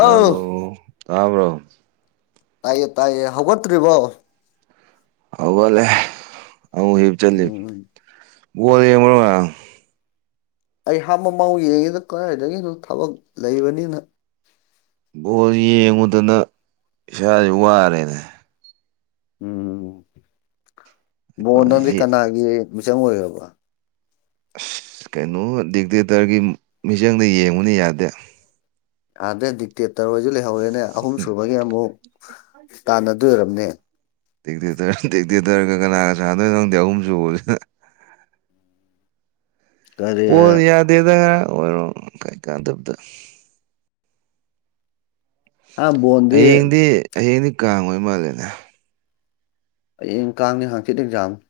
hello ꯇꯥꯕ꯭ꯔꯣ ꯇꯥꯏꯌꯦ ꯇꯥꯏꯌꯦ ꯍꯧꯒꯠꯇ꯭ꯔꯤꯕꯣ ꯍꯧꯒꯠꯂꯦ ꯑꯃꯨꯛ ꯍꯤꯞ ꯆꯜꯂꯤ ꯎꯝ ꯕꯣꯜ ꯌꯦꯡꯕ꯭ꯔꯣ ꯉꯔꯥꯡ ꯑꯩ ꯍꯥꯞ ꯃꯃꯥꯡꯕꯨꯛ ꯌꯦꯡꯉꯤꯗ ꯀꯔꯥꯏꯗꯒꯤꯅꫭ ꯊꯕꯛ ꯂꯩꯕꯅꯤꯅ ꯕꯣꯜ ꯌꯦꯡꯉꯨꯗꯅ ꯏꯁꯥꯖꯦ ꯋꯥꯔꯦꯅꯦ ꯎꯝ ꯕꫭꯟ ꯅꯪꯗꯤ ꯑꯩ ꯀꯅꯥꯒꯤ ꯃꯤꯆꯪ ꯑꯣꯏꯔꯕ ꯑꯁ ꯀꯩꯅꯣ ꯗꯤꯛꯇꯦꯇꯔꯒꯤ ꯃꯤꯆꯪꯗ ꯌꯦꯡꯕꯅꯤ ꯌꯥꯗꯦ ꯑꯥꯗ ꯗꯤꯛꯇꯦꯇꯔ ꯍꫭꯏꯖꯨ ꯂꯩꯍꯧꯔꯦꯅꯦ ꯑꯍꯨꯝꯁꯨꯨꯕꯒꯤ ꯑꯃꯨꯛ ꯇꯥꯟꯅꯗꯣꯏ ꯑꫭꯏꯔꯝꯅꯤ ꯗꯤꯛꯇꯦꯇꯔ ꯗꯤꯛꯇꯦꯇꯔꯒ ꯀꯅꯥꯒ ꯁꯥꯟꯅꯗꫭꯏꯅꫭ ꯈꯪꯗꯦ ꯑꯍꯨꯝ ꯁꯨꯕꯖꯤꯅ ꯀꯔꯤ ꯕꫭꯜ ꯌꯥꯗꯦꯗ ꯉꯔꯥꯡ ꯍꫭꯏꯔꯣꯡ ꯀꯔꯤ ꯀꯥꯟꯗꯕꯗ ꯑ ꯕꯣꯟꯗꯤ ꯍꯌꯦꯡꯗꯤ ꯍꯌꯦꯡꯗꯤ ꯀꯥꯡ ꯑꫭꯏ ꯃꯥꯜꯂꯦꯅꯦ ꯍꯌꯦꯡ ꯀꯥꯡꯅꯤ ꯍꯥꯡꯆꯤꯠ ꯑꯦꯛꯖꯥꯝꯅꯤ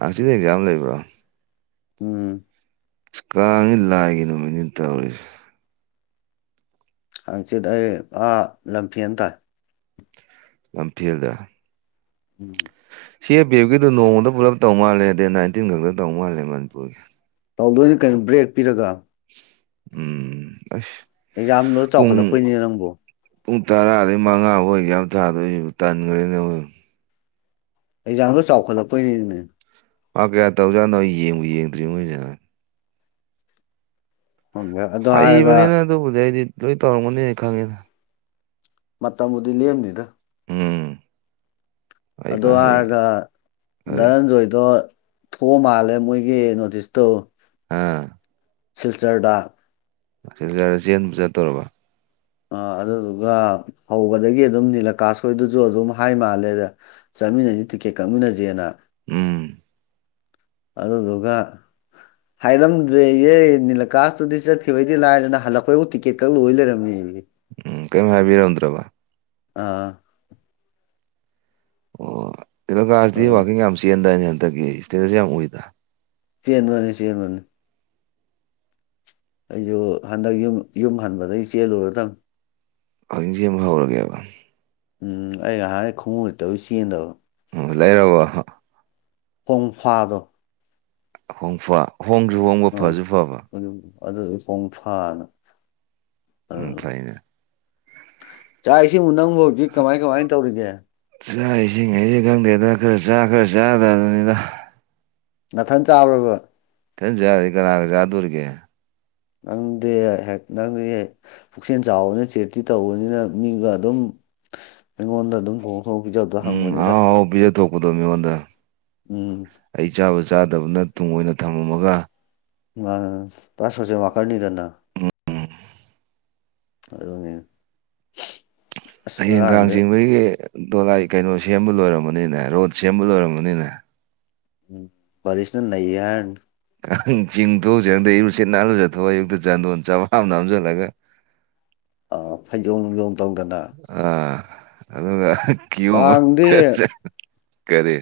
ꯍꯥꯡꯆꯤꯠ ꯑꯦꯛꯖꯥꯝ ꯂꯩꯕ꯭ꯔꯣ ꯎꯝ ꯀꯥꯡꯖꯦ ꯂꯥꯏꯒꯤ ꯅꯨꯃꯤꯠꯅꯤ ꯇꯧꯔꯤꯁꯦ ꯍꯥꯡꯆꯤꯠ ꯑꯩ ꯑꯥ ꯂꯝꯐꯦꯟ ꯇꯥꯏ ꯂꯝꯐꯦꯜꯗ ꯎꯝ ꯁꯤ ꯑꯦ ꯄꯤ ꯑꯦꯐꯀꯤꯗꯨ ꯅꯣꯡꯃꯗ ꯄꯨꯂꯞ ꯇꯧ ꯃꯥꯜꯂꯦ ꯗꯦꯠ ꯅꯥꯏꯟꯇꯤꯟ ꯈꯛꯇ ꯇꯧ ꯃꯥꯜꯂꯦ ꯃꯅꯤꯄꯨꯔꯒꯤ ꯇꯧꯗꯣꯏꯅ ꯀꯩꯅꯣ ꯕ꯭ꯔꯦꯛ ꯄꯤꯔꯒ ꯎꯝ ꯑꯁ ꯑꯦ ꯌꯥꯝꯅ ꯄꯨꯡ ꯆꯥꯎꯈꯠꯂꯛꯄꯣꯏꯅꯦ ꯅꯪꯕꯨ ꯄꯨꯡ ꯇꯔꯥꯗꯒꯤ ꯃꯉꯥꯕꯨ ꯑꯦꯛꯌꯥꯝ ꯊꯥꯗꯣꯢꯁꯤꯕꯨ ꯇꯟꯈ꯭ꯔꯦꯅꯦ ꯑꯩꯖꯥꯡꯇ ꯆꯥꯎꯈꯠꯂꯛꯄꯩꯅꯤꯅꯦ ꯄꯥꯛ ꯀꯌꯥ ꯇꯧꯖꯥꯠꯅꯣ ꯌꯦꯡꯕ ꯌꯦꯡꯗ꯭ꯔꯤ ꯃꯣꯏꯁꯤꯅ [unintelligible] ꯍꯩꯕꯅꯤꯅ ꯑꯗꯨꯕꯨꯗꯤ ꯑꯩꯗꯤ ꯂꯣꯏ ꯇꯧꯔꯝꯒꯅꯤꯅ ꯈꯪꯉꯦꯅ ꯃꯇꯝꯕꯨꯗꯤ ꯂꯦꯝꯅꯤꯗ ꯎꯝ ꯑꯩ ꯑꯗꯨ ꯐ ꯍꯩ ꯍꯥꯏꯔꯒ ꯐꯔꯦ ꯗꯅꯟꯖꯣꯏꯗꯣ ꯊꯣꯛꯑ ꯃꯥꯜꯂꯦ ꯃꯣꯏꯒꯤ ꯅꯣꯇꯤꯁꯇꯨ ꯑ ꯁꯤꯜꯆꯔꯗ ꯁꯤꯜꯆꯔꯗ ꯆꯦꯟꯕ ꯆꯠꯇꫭꯔꯕꫭ ꯑ ꯑꯗꯨꯗꯨꯒ ꯍꯧꯕꯗꯒꯤ ꯑꯗꯨꯝ ꯅꯤꯂꯀꯥꯥꯁ ꯍꫭꯏꯗꯖꯨ ꯑꯗꯨꯝ ꯍꯥꯏ ꯃꯥꯜꯂꯦꯅꯦ ꯆꯥꯃꯤꯟꯅꯁꯤ ꯇꯤꯛꯀꯦꯠ ꯀꯛꯃꯤꯟꯅꯁꯦꯅ ꯎꯝ ꯑꯗꯨꯗꯨꯒ ꯍꯥꯏꯔꯝꯗ꯭ꯔꯦ ꯏꯍꯦ ꯅꯤꯂꯀꯥꯁꯇꯨꯗꯤ ꯆꯠꯈꯤꯕꯩꯗꯤ ꯂꯥꯏꯗꯅ ꯍꯜꯂꯛꯄꯣꯏꯕꯨ ꯇꯤꯛꯀꯦꯠꯀꯛ ꯂꯣꯏ ꯂꯩꯔꯝꯃꯤ ꯎꯝ ꯀꯔꯤꯝ ꯍꯥꯏꯕꯤꯔꯝꯗ꯭ꯔꯕ ꯑꯥ ꯇꯦꯂꯀꯥꯁꯇꯤ ꯑꯥ ꯋꯥꯀꯤꯡ ꯌꯥꯝ ꯆꯦꯟꯗ ꯑꯅꯦ ꯍꯟꯗꯛꯀꯤ ꯏꯁꯇꯦꯖꯁꯨ ꯌꯥꯝ ꯎꯏꯗ ꯆꯦꯟꯕꯅꯤ ꯆꯦꯟꯕꯅꯤ ꯑꯩꯁꯨ ꯍꯟꯗꯛ ꯌꯨꯝ ꯌꯨꯝ ꯍꯟꯕꯗꯒꯤ ꯆꯦꯜꯂꯨꯔꯗꯅꯤ [unintelligible] [unintelligible] ꯍꯧꯔꯒꯦꯕ ꯎꯝ ꯑꯩ ꯉꯥꯏꯍꯥꯟꯒꯩ ꯈꯣꯡꯎꯞ ꯂꯩꯇꯕꯩ ꯆꯦꯟꯗꯕ ꯎꯝ ꯂꯩꯔꯕꯣ ꯀꯣꯡꯐꯥꯗꯣ ꯍꯣꯡ ꯐꯥ ꯍꯣꯡꯁꯨ ꯍꯣꯡꯕ ꯐꯁꯨ ꯐꯕ ꯑꯗꯨꯗꯤ ꯄꯣꯡ ꯐꯥꯅ ꯎ ꯐꯩꯅꯦ ꯆꯥꯛꯁꯤꯕꯨ ꯅꯪꯕꯨ ꯍꯧꯖꯤꯛ ꯀꯃꯥꯏ ꯀꯃꯥꯏꯅ ꯇꯧꯔꯤꯒꯦ ꯆꯥꯛ ꯏꯁꯤꯡꯉꯩꯁꯤ ꯈꯪꯗꯦꯗ ꯈꯔ ꯆꯥ ꯈꯔ ꯆꯥꯗꯕꯅꯤꯗ ꯅꯥꯊꯟ ꯆꯥꯕ꯭ꯔꯕ ꯊꯟ ꯌꯥꯔꯗꯤ ꯀꯅꯥꯒ ꯆꯥꯗꯣꯔꯤꯒꯦ ꯅꯪꯗꯤ ꯍꯦꯛ ꯅꯪꯗꯤ ꯄꯨꯛꯆꯦꯜ ꯆꯥꯎꯕꯅꯤꯅ ꯆꯦꯇꯤ ꯇꯧꯕꯅꯤꯅ ꯃꯤꯒ ꯑꯗꯨꯝ ꯑꯩꯉꯣꯟꯗ ꯑꯗꯨꯝ ꯊꯣꯡ ꯄꯤꯖꯕꯗꯣ ꯎꯝ ꯍꯪꯕꯅꯤꯗ ꯑꯥꯎ ꯍꯥꯎ ꯊꯣꯛ [unintelligible] ꯃꯒꯣꯟꯗ ꯎꯝ ꯑꯩ ꯆꯥꯕ ꯆꯥꯗꯕꯅ ꯇꯨꯡꯏꯅ ꯊꯝꯃꯝꯃꯒ ꯃꯥ ꯄꯨꯔꯥ ꯁꯣꯠꯁꯦꯜ ꯋꯥꯀꯔꯅꯤꯗꯅ ꯑꯗꯨꯅꯤ ꯑꯁ ꯍꯌꯦꯡꯒꯥꯥꯡ ꯉꯔꯥꯡꯗꯤ ꯆꯤꯡꯕꯒꯤ ꯗꯣꯂꯥꯏ ꯀꯩꯅꯣ ꯁꯦꯝꯕ ꯂꯣꯏꯔꯃꯅꯤꯅꯦ ꯔꯣꯠ ꯁꯦꯝꯕ ꯂꯣꯏꯔꯝꯕꯅꯤꯅꯦ ꯄꯔꯤꯁꯅ ꯅꯩꯒꯦ ꯍꯥꯏꯔꯅꯤ ꯆꯤꯡ ꯊꯣꯛꯣꯡꯁꯤꯔꯗ ꯏꯔꯨꯁꯤꯠ ꯅꯥꯜꯂꯨ ꯆꯊꯣꯛꯑ ꯑꯌꯨꯛꯇ ꯆꯥꯟꯗꯣꯟ ꯆꯋꯥꯑꯃ ꯅꯝꯁꯤꯜꯂꯒ ꯐꯩꯖꯣꯝ ꯅꯨꯡꯖꯣꯝ ꯇꯧꯗꯅ ꯑꯥ ꯑꯗꯨꯒ ꯀꯤꯌꯣ ꯀꯥꯡꯗꯤ ꯀꯔꯤ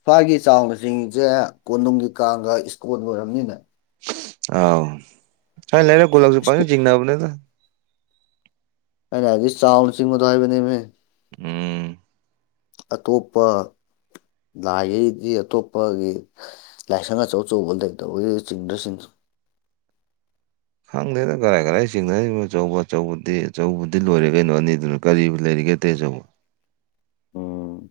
ꯁ꯭ꯋꯥꯏꯒꯤ ꯆꯥꯎꯅ ꯆꯤꯡꯉꯤꯁꯦ ꯀꯣꯅꯨꯡꯒꯤ ꯀꯥꯡꯒ ꯏꯁꯀꯣꯟꯒꯤ ꯀꯥꯡꯒ ꯑꯣꯏꯔꯝꯅꯤꯅꯦ ꯑꯥꯎ ꯁ꯭ꯋꯥꯢ ꯂꯩꯔꯛ ꯀꯣꯂꯒꯁꯨ ꯏꯁꯀꯣ ꯄꯆꯤꯡ ꯖꯤꯡꯅꯕꯅꯤꯗ [unintelligible] ꯎꯝ ꯑꯇꯣꯞꯄ ꯂꯥꯏꯒꯩꯗꯤ ꯑꯇꯣꯞꯄꯒꯤ ꯂꯥꯏꯁꯪ ꯑꯆꯧ ꯑꯆꯧꯕꯗꯩ ꯇꯧ ꯆꯤꯡꯗ꯭ꯔ ꯈꯪꯗꯦꯅ ꯀꯔꯥꯏ ꯀꯔꯥꯏ ꯆꯤꯡꯅꯔꯤꯕꯅꯣ ꯑꯆꯧꯕ ꯑꯆꯧꯕꯗꯤ ꯑꯆꯧꯕꯗꯤ ꯂꯣꯏꯔꯦ ꯀꯩꯅꯣ ꯑꯅꯤꯗꯨꯅ ꯀꯔꯤꯕ ꯂꯩꯔꯤꯒꯦ [unintelligible] ꯎꯝ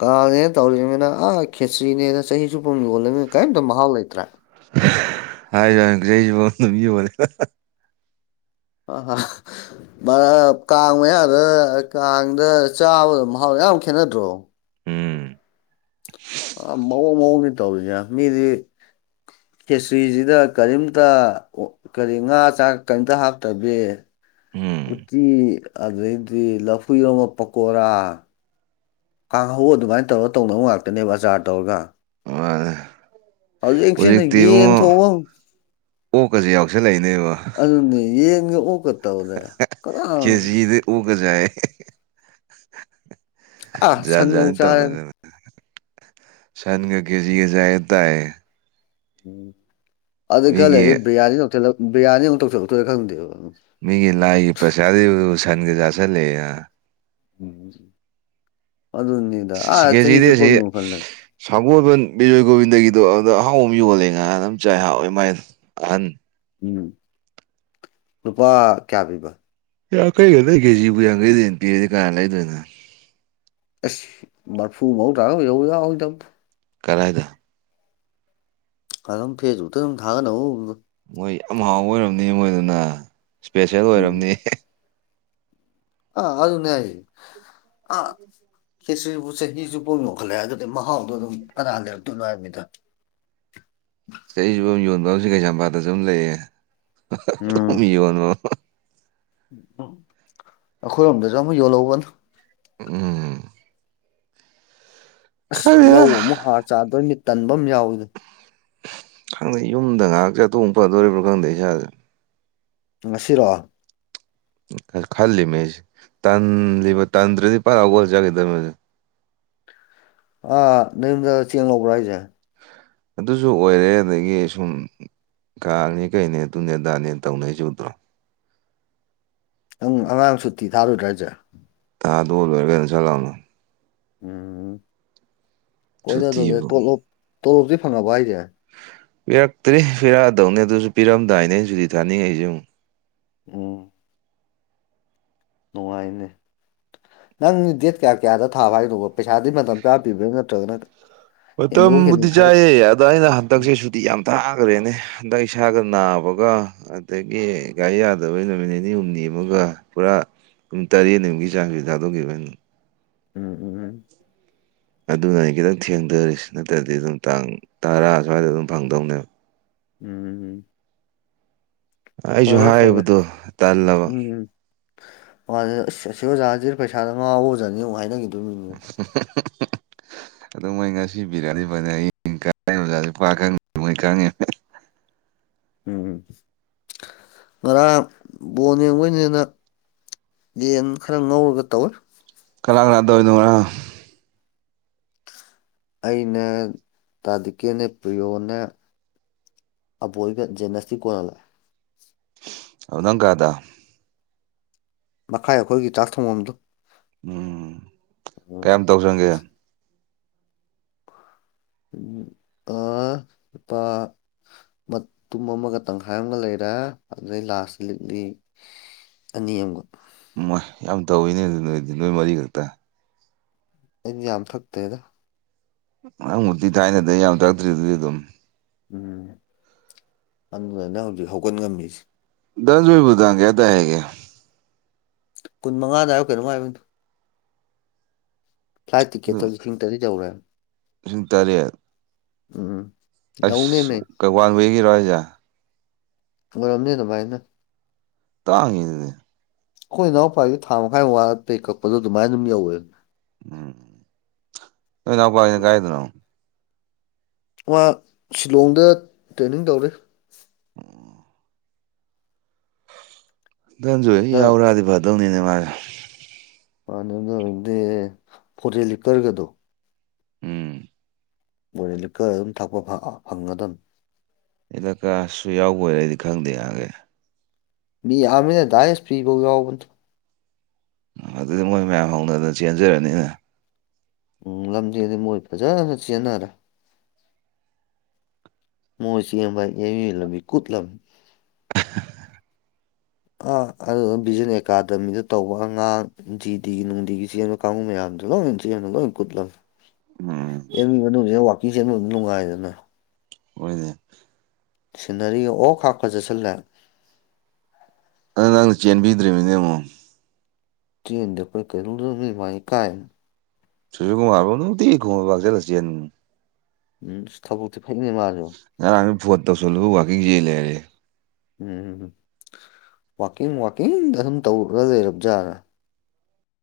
ꯀꯥꯅꯦꯅ ꯇꯧꯃꯤꯅ ꯑ ꯈꯦꯇꯆ꯭ꯔꯤꯅꯦꯅ ꯆꯍꯤ ꯁꯨꯞ ꯄꯥꯎ ꯌꯣꯜꯂꯃꯤꯅꯤꯅ ꯀꯔꯤꯝꯇ ꯃꯍꯥꯎ ꯂꯩꯇ꯭ꯔꯥ [unintelligible] ꯑꯥ ꯀꯥꯡ ꯃꯌꯥꯗ ꯀꯥꯡꯗ ꯆꯥꯕꯗ ꯃꯍꯥꯎꯗ ꯌꯥꯝ ꯈꯦꯠꯅꯗ꯭ꯔꯣ ꯎꯝ ꯑ ꯃꯑꯣꯡ ꯃꯑꯣꯡꯗꯤ ꯇꯧꯔꯤꯅꯦ ꯃꯤꯗꯤ ꯄꯦꯁꯇ꯭ꯔꯤꯁꯤꯗ ꯀꯔꯤꯝꯇ ꯀꯔꯤ ꯉꯥ ꯆꯥꯛ ꯀꯔꯤꯇ ꯍꯥꯞꯇꯕꯤ ꯎꯝ ꯎꯇꯤ ꯑꯗꯩꯗꯤ ꯂꯐꯨꯔꯣꯡꯕ ꯄꯀꯣꯔꯥ ꯀꯥꯡꯍꯧ ꯑꯗꯨꯃꯥꯏꯅ ꯇꯧꯔꯒ ꯇꯧꯅꯕ ꯉꯥꯛꯇꯅꯦꯕ ꯑꯆꯥꯔ ꯇꯧꯔꯒ [unintelligible] ꯍꯧꯖꯤꯛꯁꯤꯅ ꯍꯧꯖꯤꯛꯇꯤ ꯌꯦꯟ ꯏꯕꯨꯡꯉꯣ ꯊꯣꯡꯑ ꯑꯣꯛꯀꯁꯦ ꯌꯥꯎꯁꯜꯂꯛꯏꯅꯦꯕ ꯑꯗꯨ ꯌꯦꯒ ꯑꯣꯀꯇꯧꯔ [unintelligible] [unintelligible] ꯖꯥꯠ ꯑꯥ ꯁꯟꯒ ꯖꯥꯅꯤ ꯆꯥꯔꯦꯗ ꯇꯧꯅꯒ ꯁꯟꯒ ꯀꯦꯖꯤ ꯌꯥꯥ ꯇꯏ ꯎꯝ ꯑꯗꯨ ꯈꯔ ꯂꯩꯗꯤ ꯃꯤꯒꯤ ꯕꯤꯔꯌꯥꯅꯤ ꯂꯧꯊꯜꯂ ꯕꯤꯔꯌꯥꯅꯤ ꯑꯃꯨꯛ ꯇꯧꯊꯣꯛ ꯂꯧꯊꯣꯛꯂ ꯈꯪꯗꯦꯕꯝ ꯃꯤꯒꯤ ꯂꯥꯏꯒꯤ ꯄ꯭ꯔꯁꯥ ꯁꯟꯒ ꯆꯥꯥꯁꯜꯂꯦ ꯎꯝ ꯑꯗꯨꯅꯤꯗ ꯑꯥ ꯆꯍꯤ [unintelligible] ꯁꯥꯒꯣꯜꯕꯟ ꯕꯤꯖꯣꯏ ꯒꯣꯕꯤꯟꯗꯒꯤꯗꯣ ꯑꯗ ꯑꯍꯥꯎ ꯑꯃ ꯌꯣꯜꯂꯦ ꯉꯍ ꯑꯗꯨꯝ ꯆꯥꯏ ꯍꯥꯎꯋꯦ ꯃꯥꯏ ꯑꯍꯟ ꯎꯝ ꯂꯨꯄꯥ ꯀꯌꯥ ꯄꯤꯕ ꯌꯥꯡꯈꯩꯒꯗ ꯀꯦꯖꯤꯕꯨ ꯌꯥꯡꯈꯩꯗ ꯄꯤꯔꯗꯤ ꯀꯥ ꯂꯩꯗꯣꯏꯅꯣ ꯑꯦꯁ ꯃꯔꯐꯨ ꯃꯧꯗ꯭ꯔꯥ ꯑꯣꯏꯍꯧ ꯌꯥꯎꯗꯕ ꯀꯗꯥꯥꯏꯗ ꯐꯝ ꯐꯦꯖꯕꯨꯛꯇ ꯑꯗꯨꯝ ꯊꯥꯒꯅꯧ ꯃꯣꯏ ꯌꯥꯝ ꯍꯥꯎꯕ ꯑꯣꯏꯔꯝꯅꯤ ꯃꯣꯏꯗꯨꯅ ꯏꯁꯄꯦꯁꯦꯜ ꯑꯣꯏꯔꯝꯅꯤ [unintelligible] ꯈꯦꯇ꯭ꯔꯤꯕꯨ ꯆꯍꯤꯁꯨ ꯄꯣ ꯌꯣꯛꯈꯠꯂꯛꯑꯦ ꯑꯗꯨꯗꯤ ꯃꯍꯥꯎꯗꯣ ꯑꯗꯨꯝ ꯀꯅꯥ ꯂꯩꯔꯛꯇꯣꯏꯅꯣ ꯍꯥꯏꯕꯅꯤꯗ [unintelligible] ꯀꯩꯁꯥꯝꯄꯥꯠꯇꯁꯨ ꯑꯗꯨꯝ ꯎꯝ ꯂꯩꯌꯦ ꯌꯣꯟꯕꯣ ꯑꯩꯈꯣꯏꯔꯣꯝꯗꯁꯨ ꯑꯃ ꯌꯣꯜꯍꯧꯕꯅ ꯎꯝ ꯑꯁ ꯈꯪꯗꯦꯗ ꯂꯧ ꯑꯃꯨꯛ ꯍꯥꯔ ꯆꯥꯗꯣꯏ ꯃꯤꯠ ꯇꯟꯕ ꯑꯃ ꯌꯥꯎꯏꯗ ꯈꯪꯗꯦ ꯌꯨꯝꯗ ꯉꯥꯏꯍꯥꯛꯁꯦꯇꯣꯡ ꯐꯗꯣꯔꯤꯕ꯭ꯔꯣ ꯈꯪꯗꯦ ꯏꯁꯥꯁꯦ ꯉꯁꯤꯔꯣ ꯈꯜꯂꯤꯃꯦꯁꯤ ꯇꯜꯂꯤꯕ ꯇꯟꯗ꯭ꯔꯗꯤ ꯄꯛ ꯍꯧꯒꯠꯂꯒ ꯆꯠꯈꯤꯗꯧꯕꯅꯦ ꯑꯥ ꯅꯌꯨꯝꯗ ꯆꯦꯡ ꯂꯧꯕ꯭ꯔꯥ ꯍꯥꯏꯁꯦ ꯑꯗꯨꯁꯨ ꯑꯣꯏꯔꯦ ꯑꯗꯒꯤ ꯁꯨꯝ ꯀꯥꯡꯅꯦ ꯀꯩꯅꯦ ꯑꯗꯨꯅꯦ ꯑꯗꯥꯅꯦ ꯇꯧꯅꯩꯖꯦ ꯎꯗ꯭ꯔꯣ ꯅꯪ ꯑꯉꯥꯡ ꯁꯨꯇꯤ ꯊꯥꯔꯨꯗ꯭ꯔꯥ ꯍꯥꯢꯁꯦ ꯊꯗꯣꯛꯑ ꯂꯣꯏꯔꯦ ꯀꯩꯅꯣ ꯁꯠ ꯂꯥꯎꯅ ꯎꯝ ꯀꯣꯏꯅꯗꯕꯅꯦ ꯁꯨꯇꯤꯕꯨ ꯇꯣꯂꯣꯞ ꯇꯣꯂꯣꯞꯇꯤ ꯐꯪꯉꯕ ꯍꯥꯏꯁꯦ ꯄꯤꯔꯛꯇ꯭ꯔꯤ ꯄꯤꯔꯛꯑꯗꯧꯅꯦ ꯑꯗꯨꯁꯨ ꯄꯤꯔꯝꯗꯥꯏꯅꯦ ꯑꯩꯁꯨꯗꯤ ꯊꯥꯅꯤꯡꯉ ꯑꯩꯁꯦ ꯑꯃꯨꯛ ꯑꯣ ꯅꯨꯡꯉꯥꯏꯅꯤ ꯅꯪ ꯗꯦꯠ ꯀꯌꯥ ꯀꯌꯥꯗ ꯊꯥꯕ ꯍꯥꯏꯅꯣꯕ ꯄꯩꯁꯥꯗꯤ ꯃꯇꯝ ꯀꯌꯥ ꯄꯤꯕ꯭ꯔꯥ ꯅꯠꯇ꯭ꯔꯒꯅ ꯍꯦꯟꯗꯣꯛ ꯄꯇꯝꯕꯨꯗꯤ ꯍꯦꯟꯖꯤꯟ ꯈꯔ ꯆꯥꯏꯌꯦ ꯑꯗꯥꯅꯤ ꯅꯍꯥꯟ ꯍꯟꯗꯛꯁꯦ ꯎꯝ ꯁꯨꯇꯤ ꯌꯥꯝ ꯊꯥꯈ꯭ꯔꯦꯅꯦ ꯍꯟꯗꯛ ꯏꯁꯥꯒ ꯅꯥꯕꯒ ꯑꯗꯒꯤ ꯒꯥꯔꯤ ꯌꯥꯗꯕꯩ ꯅꯨꯃꯤꯠ ꯅꯤꯅꯤ ꯍꯨꯝꯅꯤ ꯑꯃꯒ ꯄꯨꯔꯥ ꯑꯗꯨꯝ ꯇꯔꯦꯠꯅꯤꯃꯨꯛꯀꯤ ꯆꯥꯡꯁꯤ ꯊꯥꯗꯣꯛꯈꯤꯕꯅꯦ ꯎꯝ ꯎꯝ ꯎꯝ ꯑꯗꯨꯅ ꯑꯩ ꯈꯤꯇꯪ ꯊꯦꯡꯊꯔꯤꯁꯤ ꯅꯠꯇ꯭ꯔꯗꯤ ꯑꯗꯨꯝ ꯇꯥꯡ ꯇꯔꯥ ꯁ꯭ꯋꯥꯏꯗ ꯑꯗꯨꯝ ꯐꯪꯗꯧꯅꯦꯕ ꯎꯝ ꯑꯩꯁꯨ ꯐꯔꯦ ꯐꯔꯦ ꯍꯥꯏꯕꯗꯣ ꯇꯜꯂꯕ ꯃꯥ ꯑꯁ ꯑꯁꯤ ꯑꯣꯖꯥꯁꯤ ꯄꯩꯁꯥꯗ ꯉꯥꯎꯕ ꯑꯣꯖꯥꯅꯤꯃꯨꯛ ꯍꯥꯏꯅꯈꯤꯗꯣꯏꯅꯤꯅꯦ [unintelligible] ꯑꯗꯣ ꯃꯣꯏ ꯉꯁꯤ ꯄꯤꯔꯛꯑꯗꯤ ꯐꯅꯤ ꯑꯣꯖꯥ ꯃꯣꯏ ꯈꯪꯉꯦ ꯎꯝ ꯉꯔꯥꯡ ꯕꯣꯟ ꯌꯦꯡꯕꯩꯅꯤꯅ ꯌꯦꯟ ꯈꯔ ꯉꯧꯔꯒ ꯇꯧꯋꯦ ꯀꯅꯥ ꯀꯅꯥ ꯇꯧꯔꯤꯅꯣ ꯉꯔꯥꯡ ꯑꯩꯅ ꯇꯥ ꯗꯤꯀꯦꯅ ꯄ꯭ꯔꯤꯌꯣꯅꯦ ꯑꯕꯣꯏꯒ ꯖꯦꯅꯁꯇꯤ ꯀꯣꯟꯅ ꯂꯥꯛꯑꯦ ꯑꯗꯨ ꯅꯪ ꯀꯥꯗ ꯃꯈꯥꯏ ꯑꯩꯈꯣꯏꯒꯤ ꯆꯥꯛ ꯊꯣꯡꯐꯝꯗꯨ ꯎꯝ ꯀꯌꯥꯝ ꯇꯧꯁꯪꯒꯦ ꯑꯪ ꯄꯥ ꯃꯇꯨꯝ ꯑꯃꯒ ꯇꯪꯈꯥꯏ ꯑꯃꯒ ꯂꯩꯔꯦ ꯑꯗꯨꯗꯩ ꯂꯥꯁ ꯂꯤꯛꯂꯤ ꯑꯅꯤ ꯑꯃꯒ ꯎꯃꯣꯏ ꯌꯥꯝ ꯇꯧꯋꯤꯅꯦ ꯑꯗꯨ ꯅꯣꯏꯗꯤ ꯅꯣꯏ ꯃꯔꯤꯈꯛꯇ ꯑꯩꯗꯤ ꯌꯥꯝ ꯊꯛꯇꯦꯗ ꯅꯪꯃꯨꯛꯇꯤ ꯊꯥꯏꯅꯗꯩ ꯌꯥꯝ ꯊꯛꯇ꯭ꯔꯤꯗꯨꯗꯤ ꯑꯗꯨꯝ ꯎꯝ ꯑꯗꯨꯗꯅ ꯍꯧꯖꯤꯛ ꯍꯧꯒꯠ ꯉꯝꯃꯤꯁꯦ ꯗꯅꯟꯖꯣꯢꯕꯨ ꯇꯡ ꯀꯌꯥꯗ ꯇꯥꯢ ꯍꯥꯏꯒꯦ ꯀꯨꯟ ꯃꯉꯥꯗ ꯍꯥꯏꯕ ꯀꯩꯅꯣꯝ ꯍꯥꯏꯕꯅꯤ ꯐ꯭ꯂꯥꯏꯠ ꯑꯗꯨꯝ ꯇꯤꯛꯀꯦꯠꯇꯨꯁꯨ ꯂꯤꯁꯤꯡ ꯇꯔꯦꯠ ꯌꯧꯔꯦ ꯍꯥꯢ ꯂꯤꯁꯤꯡ ꯇꯥꯔꯦꯠ ꯎꯝ ꯑꯁ ꯌꯧꯅꯦꯃꯦ ꯀꯩ ꯋꯥꯟ ꯋꯦꯒꯤꯔꯣ ꯍꯥꯢꯖꯦ ꯑꯣꯢꯔꯝꯅꯤ ꯑꯗꯨꯃꯥꯥꯏꯅ ꯇꯥꯡꯉꯤ ꯑꯗꯨꯗꯤ ꯑꯈꯣꯏ ꯏꯅꯥꯎꯄꯥꯒꯤ ꯊꯥ ꯃꯈꯥꯏ ꯋꯥꯠꯇꯩ ꯀꯛꯄꯗꯣ ꯑꯗꯨꯃꯥꯏꯅ ꯑꯗꯨꯝ ꯌꯧꯋꯦ ꯎꯝ ꯅꯣꯏ ꯅꯥꯎꯄꯒꯤꯅ ꯀꯥꯏꯗꯅꯣ ꯃꯥ ꯁꯤꯂꯣꯡꯗ ꯇ꯭ꯔꯦꯅꯤꯡ ꯇꯧꯔꯤ ꯑꯣ ꯗꯅꯟꯖꯣꯢꯗꯨ ꯗ ꯌꯥꯎꯔꯛꯑꯗꯤ ꯐꯗꯧꯅꯤꯅꯦ ꯃꯥꯁꯦ ꯃꯥꯅꯦ ꯐꯗꯨ ꯑꯣꯢꯔꯗꯤ ꯐꯣꯔꯦꯟ ꯂꯤꯀꯔꯒꯗꯣ ꯎꯝ ꯐꯣꯔꯦꯟ ꯂꯤꯛꯀꯔ ꯑꯗꯨꯝ ꯊꯥꯛꯄ ꯐꯪꯒꯗꯕꯅꯤ ꯀꯥꯂ꯭ꯁ ꯁꯨ ꯌꯥꯎꯕꯣꯢꯔꯦ ꯑꯩꯗꯤ ꯈꯪꯗꯦ ꯅꯥꯍꯟꯈꯩ ꯃꯤ ꯌꯥꯝꯃꯤꯗ ꯗꯥꯏꯖꯁ ꯄꯤꯕꯧ ꯌꯥꯎꯕꯗꯣ ꯑꯗꯨꯗꯤ ꯃꯣꯏ ꯃꯌꯥꯝ ꯍꯧꯅꯗꯅ ꯆꯦꯟꯖꯔꯅꯤ ꯎꯝ ꯂꯝꯖꯦꯟꯗꯤ ꯃꯣꯏ ꯐꯖꯅ ꯆꯦꯟꯅꯔꯦ ꯃ ꯁꯤꯚꯥꯏ ꯑꯦꯃꯤ ꯂꯝꯃꯤ ꯀꯨꯠ ꯂꯝꯃꯤ ꯑ ꯑꯗꯨꯅ ꯕꯤꯖꯟ ꯑꯦꯀꯥꯗꯃꯤꯗ ꯇꯧꯕ ꯑꯉꯥꯡ ꯖꯤꯗꯤꯒꯤ ꯅꯨꯡꯗꯤꯒꯤ ꯆꯕ [unintelligible] ꯂꯣꯢ ꯀꯨꯠꯂꯝꯅꯤ ꯎꯝ ꯑꯦꯝ ꯌꯨ ꯃꯅꯨꯡꯁꯤꯅ ꯋꯥꯛꯀꯤꯡ ꯆꯦꯟꯕꯝ ꯑꯗꯨꯝ ꯅꯨꯡꯉꯥꯏꯗꯅ ꯍꯣꯏꯅꯦ ꯁꯤꯅꯔꯤꯒ ꯑꯣ ꯀꯥꯀ ꯐꯖꯁꯤꯜꯂꯦ ꯑꯗꯣ ꯅꯪꯅ ꯆꯦꯟꯕꯤꯗ꯭ꯔꯤꯅꯤ ꯑꯃꯨꯛ ꯆꯟꯗꯣꯏ [inaudible] ꯀ ꯃꯥꯏ ꯀꯥꯏ ꯁꯨꯁꯤꯟꯒꯨꯃꯥꯔ ꯕꯥꯎ ꯅꯨꯡꯇꯤꯒꯤ ꯈꯨꯃꯥꯟ ꯂꯥꯝꯄꯥꯛ ꯆꯠꯂ ꯆꯦꯟꯕꯅꯦ ꯎꯝ ꯑꯁ ꯊꯕꯛꯇꯤ ꯐꯩꯅꯦ ꯃꯥꯖꯨ ꯉꯔꯥꯡꯖꯨ ꯐꯣꯟ ꯇꯧꯁꯤꯜꯂꯨꯕꯨ ꯋꯥꯀꯤꯡ ꯆꯦꯜꯂꯦ ꯍꯥꯏꯔꯛꯑꯦ ꯎꯝ ꯋꯥꯛꯀꯤꯡ ꯋꯥꯥꯛꯀꯤꯡꯗ ꯑꯗꯨꯝ ꯇꯧꯔꯒ ꯂꯩꯔꯕꯖꯥꯠꯂꯥ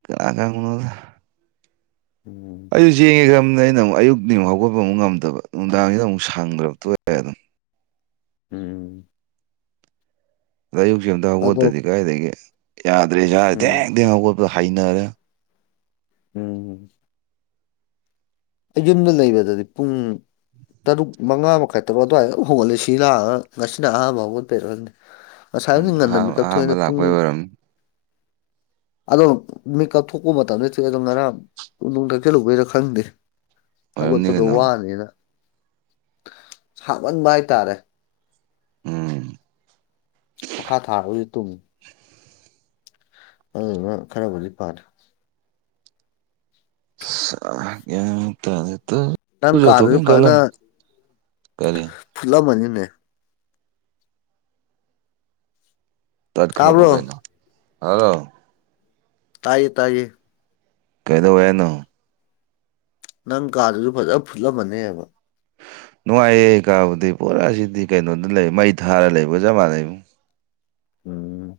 ꯀꯅꯥꯥ ꯈꯪꯕꯅꯣꯗ ꯎꯝ ꯑꯩꯁꯨ ꯆꯦꯟꯒꯦ ꯈꯟꯕꯅꯦ ꯑꯩꯅ ꯑꯃꯨꯛ ꯑꯌꯨꯛꯇꯤ ꯍꯧꯒꯠꯄ ꯑꯃꯨꯛ ꯉꯝꯗꯕ ꯅꯨꯡꯗꯥꯡꯖꯤꯅ ꯑꯃꯨꯛ ꯁꯪꯗ꯭ꯔꯕ ꯇꯣꯛꯑꯦ ꯑꯗꯨꯝ ꯎꯝ ꯑꯌꯨꯛꯁꯦ ꯑꯃꯝꯇ ꯑꯗꯣ ꯍꯧꯒꯠꯇꯗꯤ ꯀꯥꯏꯗꯒꯤ ꯌꯥꯗ꯭ꯔꯦ ꯢꯁꯥꯁꯦ ꯎꯝ ꯊꯦꯡ ꯊꯦꯡ ꯍꯧꯒꯠꯄꯗ ꯍꯩꯅꯔꯦ ꯎꯝ ꯑꯩ ꯌꯨꯝꯗ ꯂꯩꯕꯗꯗꯤ ꯄꯨꯡ ꯇꯔꯨꯛ ꯃꯉꯥ ꯃꯈꯥꯏ ꯇꯔꯨꯛ ꯑꯗꯨꯋꯥꯏꯗ ꯍꯣꯡꯒꯠꯂꯦ ꯁꯤ ꯂꯥꯛꯑꯒ ꯉꯁꯤꯅ ꯑꯍꯥꯟꯕ ꯍꯧꯒꯠꯄꯩꯔ ꯈꯪꯗꯦ ꯉꯁꯥꯏꯗꯤ ꯎꯝ ꯉꯟꯅ ꯑꯍꯥꯟꯕ ꯃꯤꯀꯞ ꯑꯍꯥꯟꯕ ꯊꯣꯛꯑꯦꯗ ꯄꯨꯡ ꯂꯥꯛꯄꯩ ꯑꯣꯏꯔꯝꯅꯤ ꯑꯗꯣ ꯃꯦꯀꯞ ꯊꯣꯛꯄ ꯃꯇꯝꯗꯗꯤ ꯑꯗꯣ ꯉꯔꯥꯡ ꯋꯨ ꯊꯥꯛꯁꯤꯜꯂꯨꯕꯩꯔ ꯈꯪꯗꯦ ꯑꯣꯏꯔꯝꯅꯤ ꯍꯧꯒꯠꯄꯗꯣ ꯀꯩꯅꯣ ꯋꯥꯅꯤꯅ ꯁꯥꯃꯥꯟꯕ ꯍꯥꯏꯇꯥꯔꯦ ꯎꯝ ꯃꯈꯥ ꯊꯥꯔꯒꯖꯨ ꯇꯨꯝꯃꯤ ꯑꯗꯨꯗꯨꯅ ꯈꯔꯕꯨꯗꯤ ꯐꯔꯦ ꯑꯁ ꯑ ꯒ꯭ꯌꯥꯟ ꯇꯥꯗꯦ ꯇꯧꯔꯤꯁꯦ ꯅꯪ ꯀꯥꯗꯨꯁꯨ ꯐꯖꯅ ꯀꯔꯤ ꯐꯨꯠꯂꯝꯃꯅꯤꯅꯦ ꯇꯠꯈ꯭ꯔꯕꯣ ꯇꯥꯕ꯭ꯔꯣ ꯀꯩꯅꯣ ꯍꯜꯂꯣ ꯇꯥꯌꯦ ꯇꯥꯌꯦ ꯀꯩꯗꯧꯋꯦ ꯍꯥꯏꯅꯣ ꯅꯪ ꯀꯥꯗꯨꯁꯨ ꯐꯖ ꯐꯨꯠꯂꯝꯃꯅꯦꯕ ꯅꯨꯡꯉꯥꯏꯌꯦ ꯀꯥꯕꯨꯗꯤ ꯄꯨꯔꯥ ꯁꯤꯗꯤ ꯀꯩꯅꯣꯗ ꯂꯩ ꯃꯩ ꯊꯥꯔ ꯂꯩꯕꯒ ꯆꯞ ꯃꯥꯟꯅꯩꯕꯣ ꯎꯝ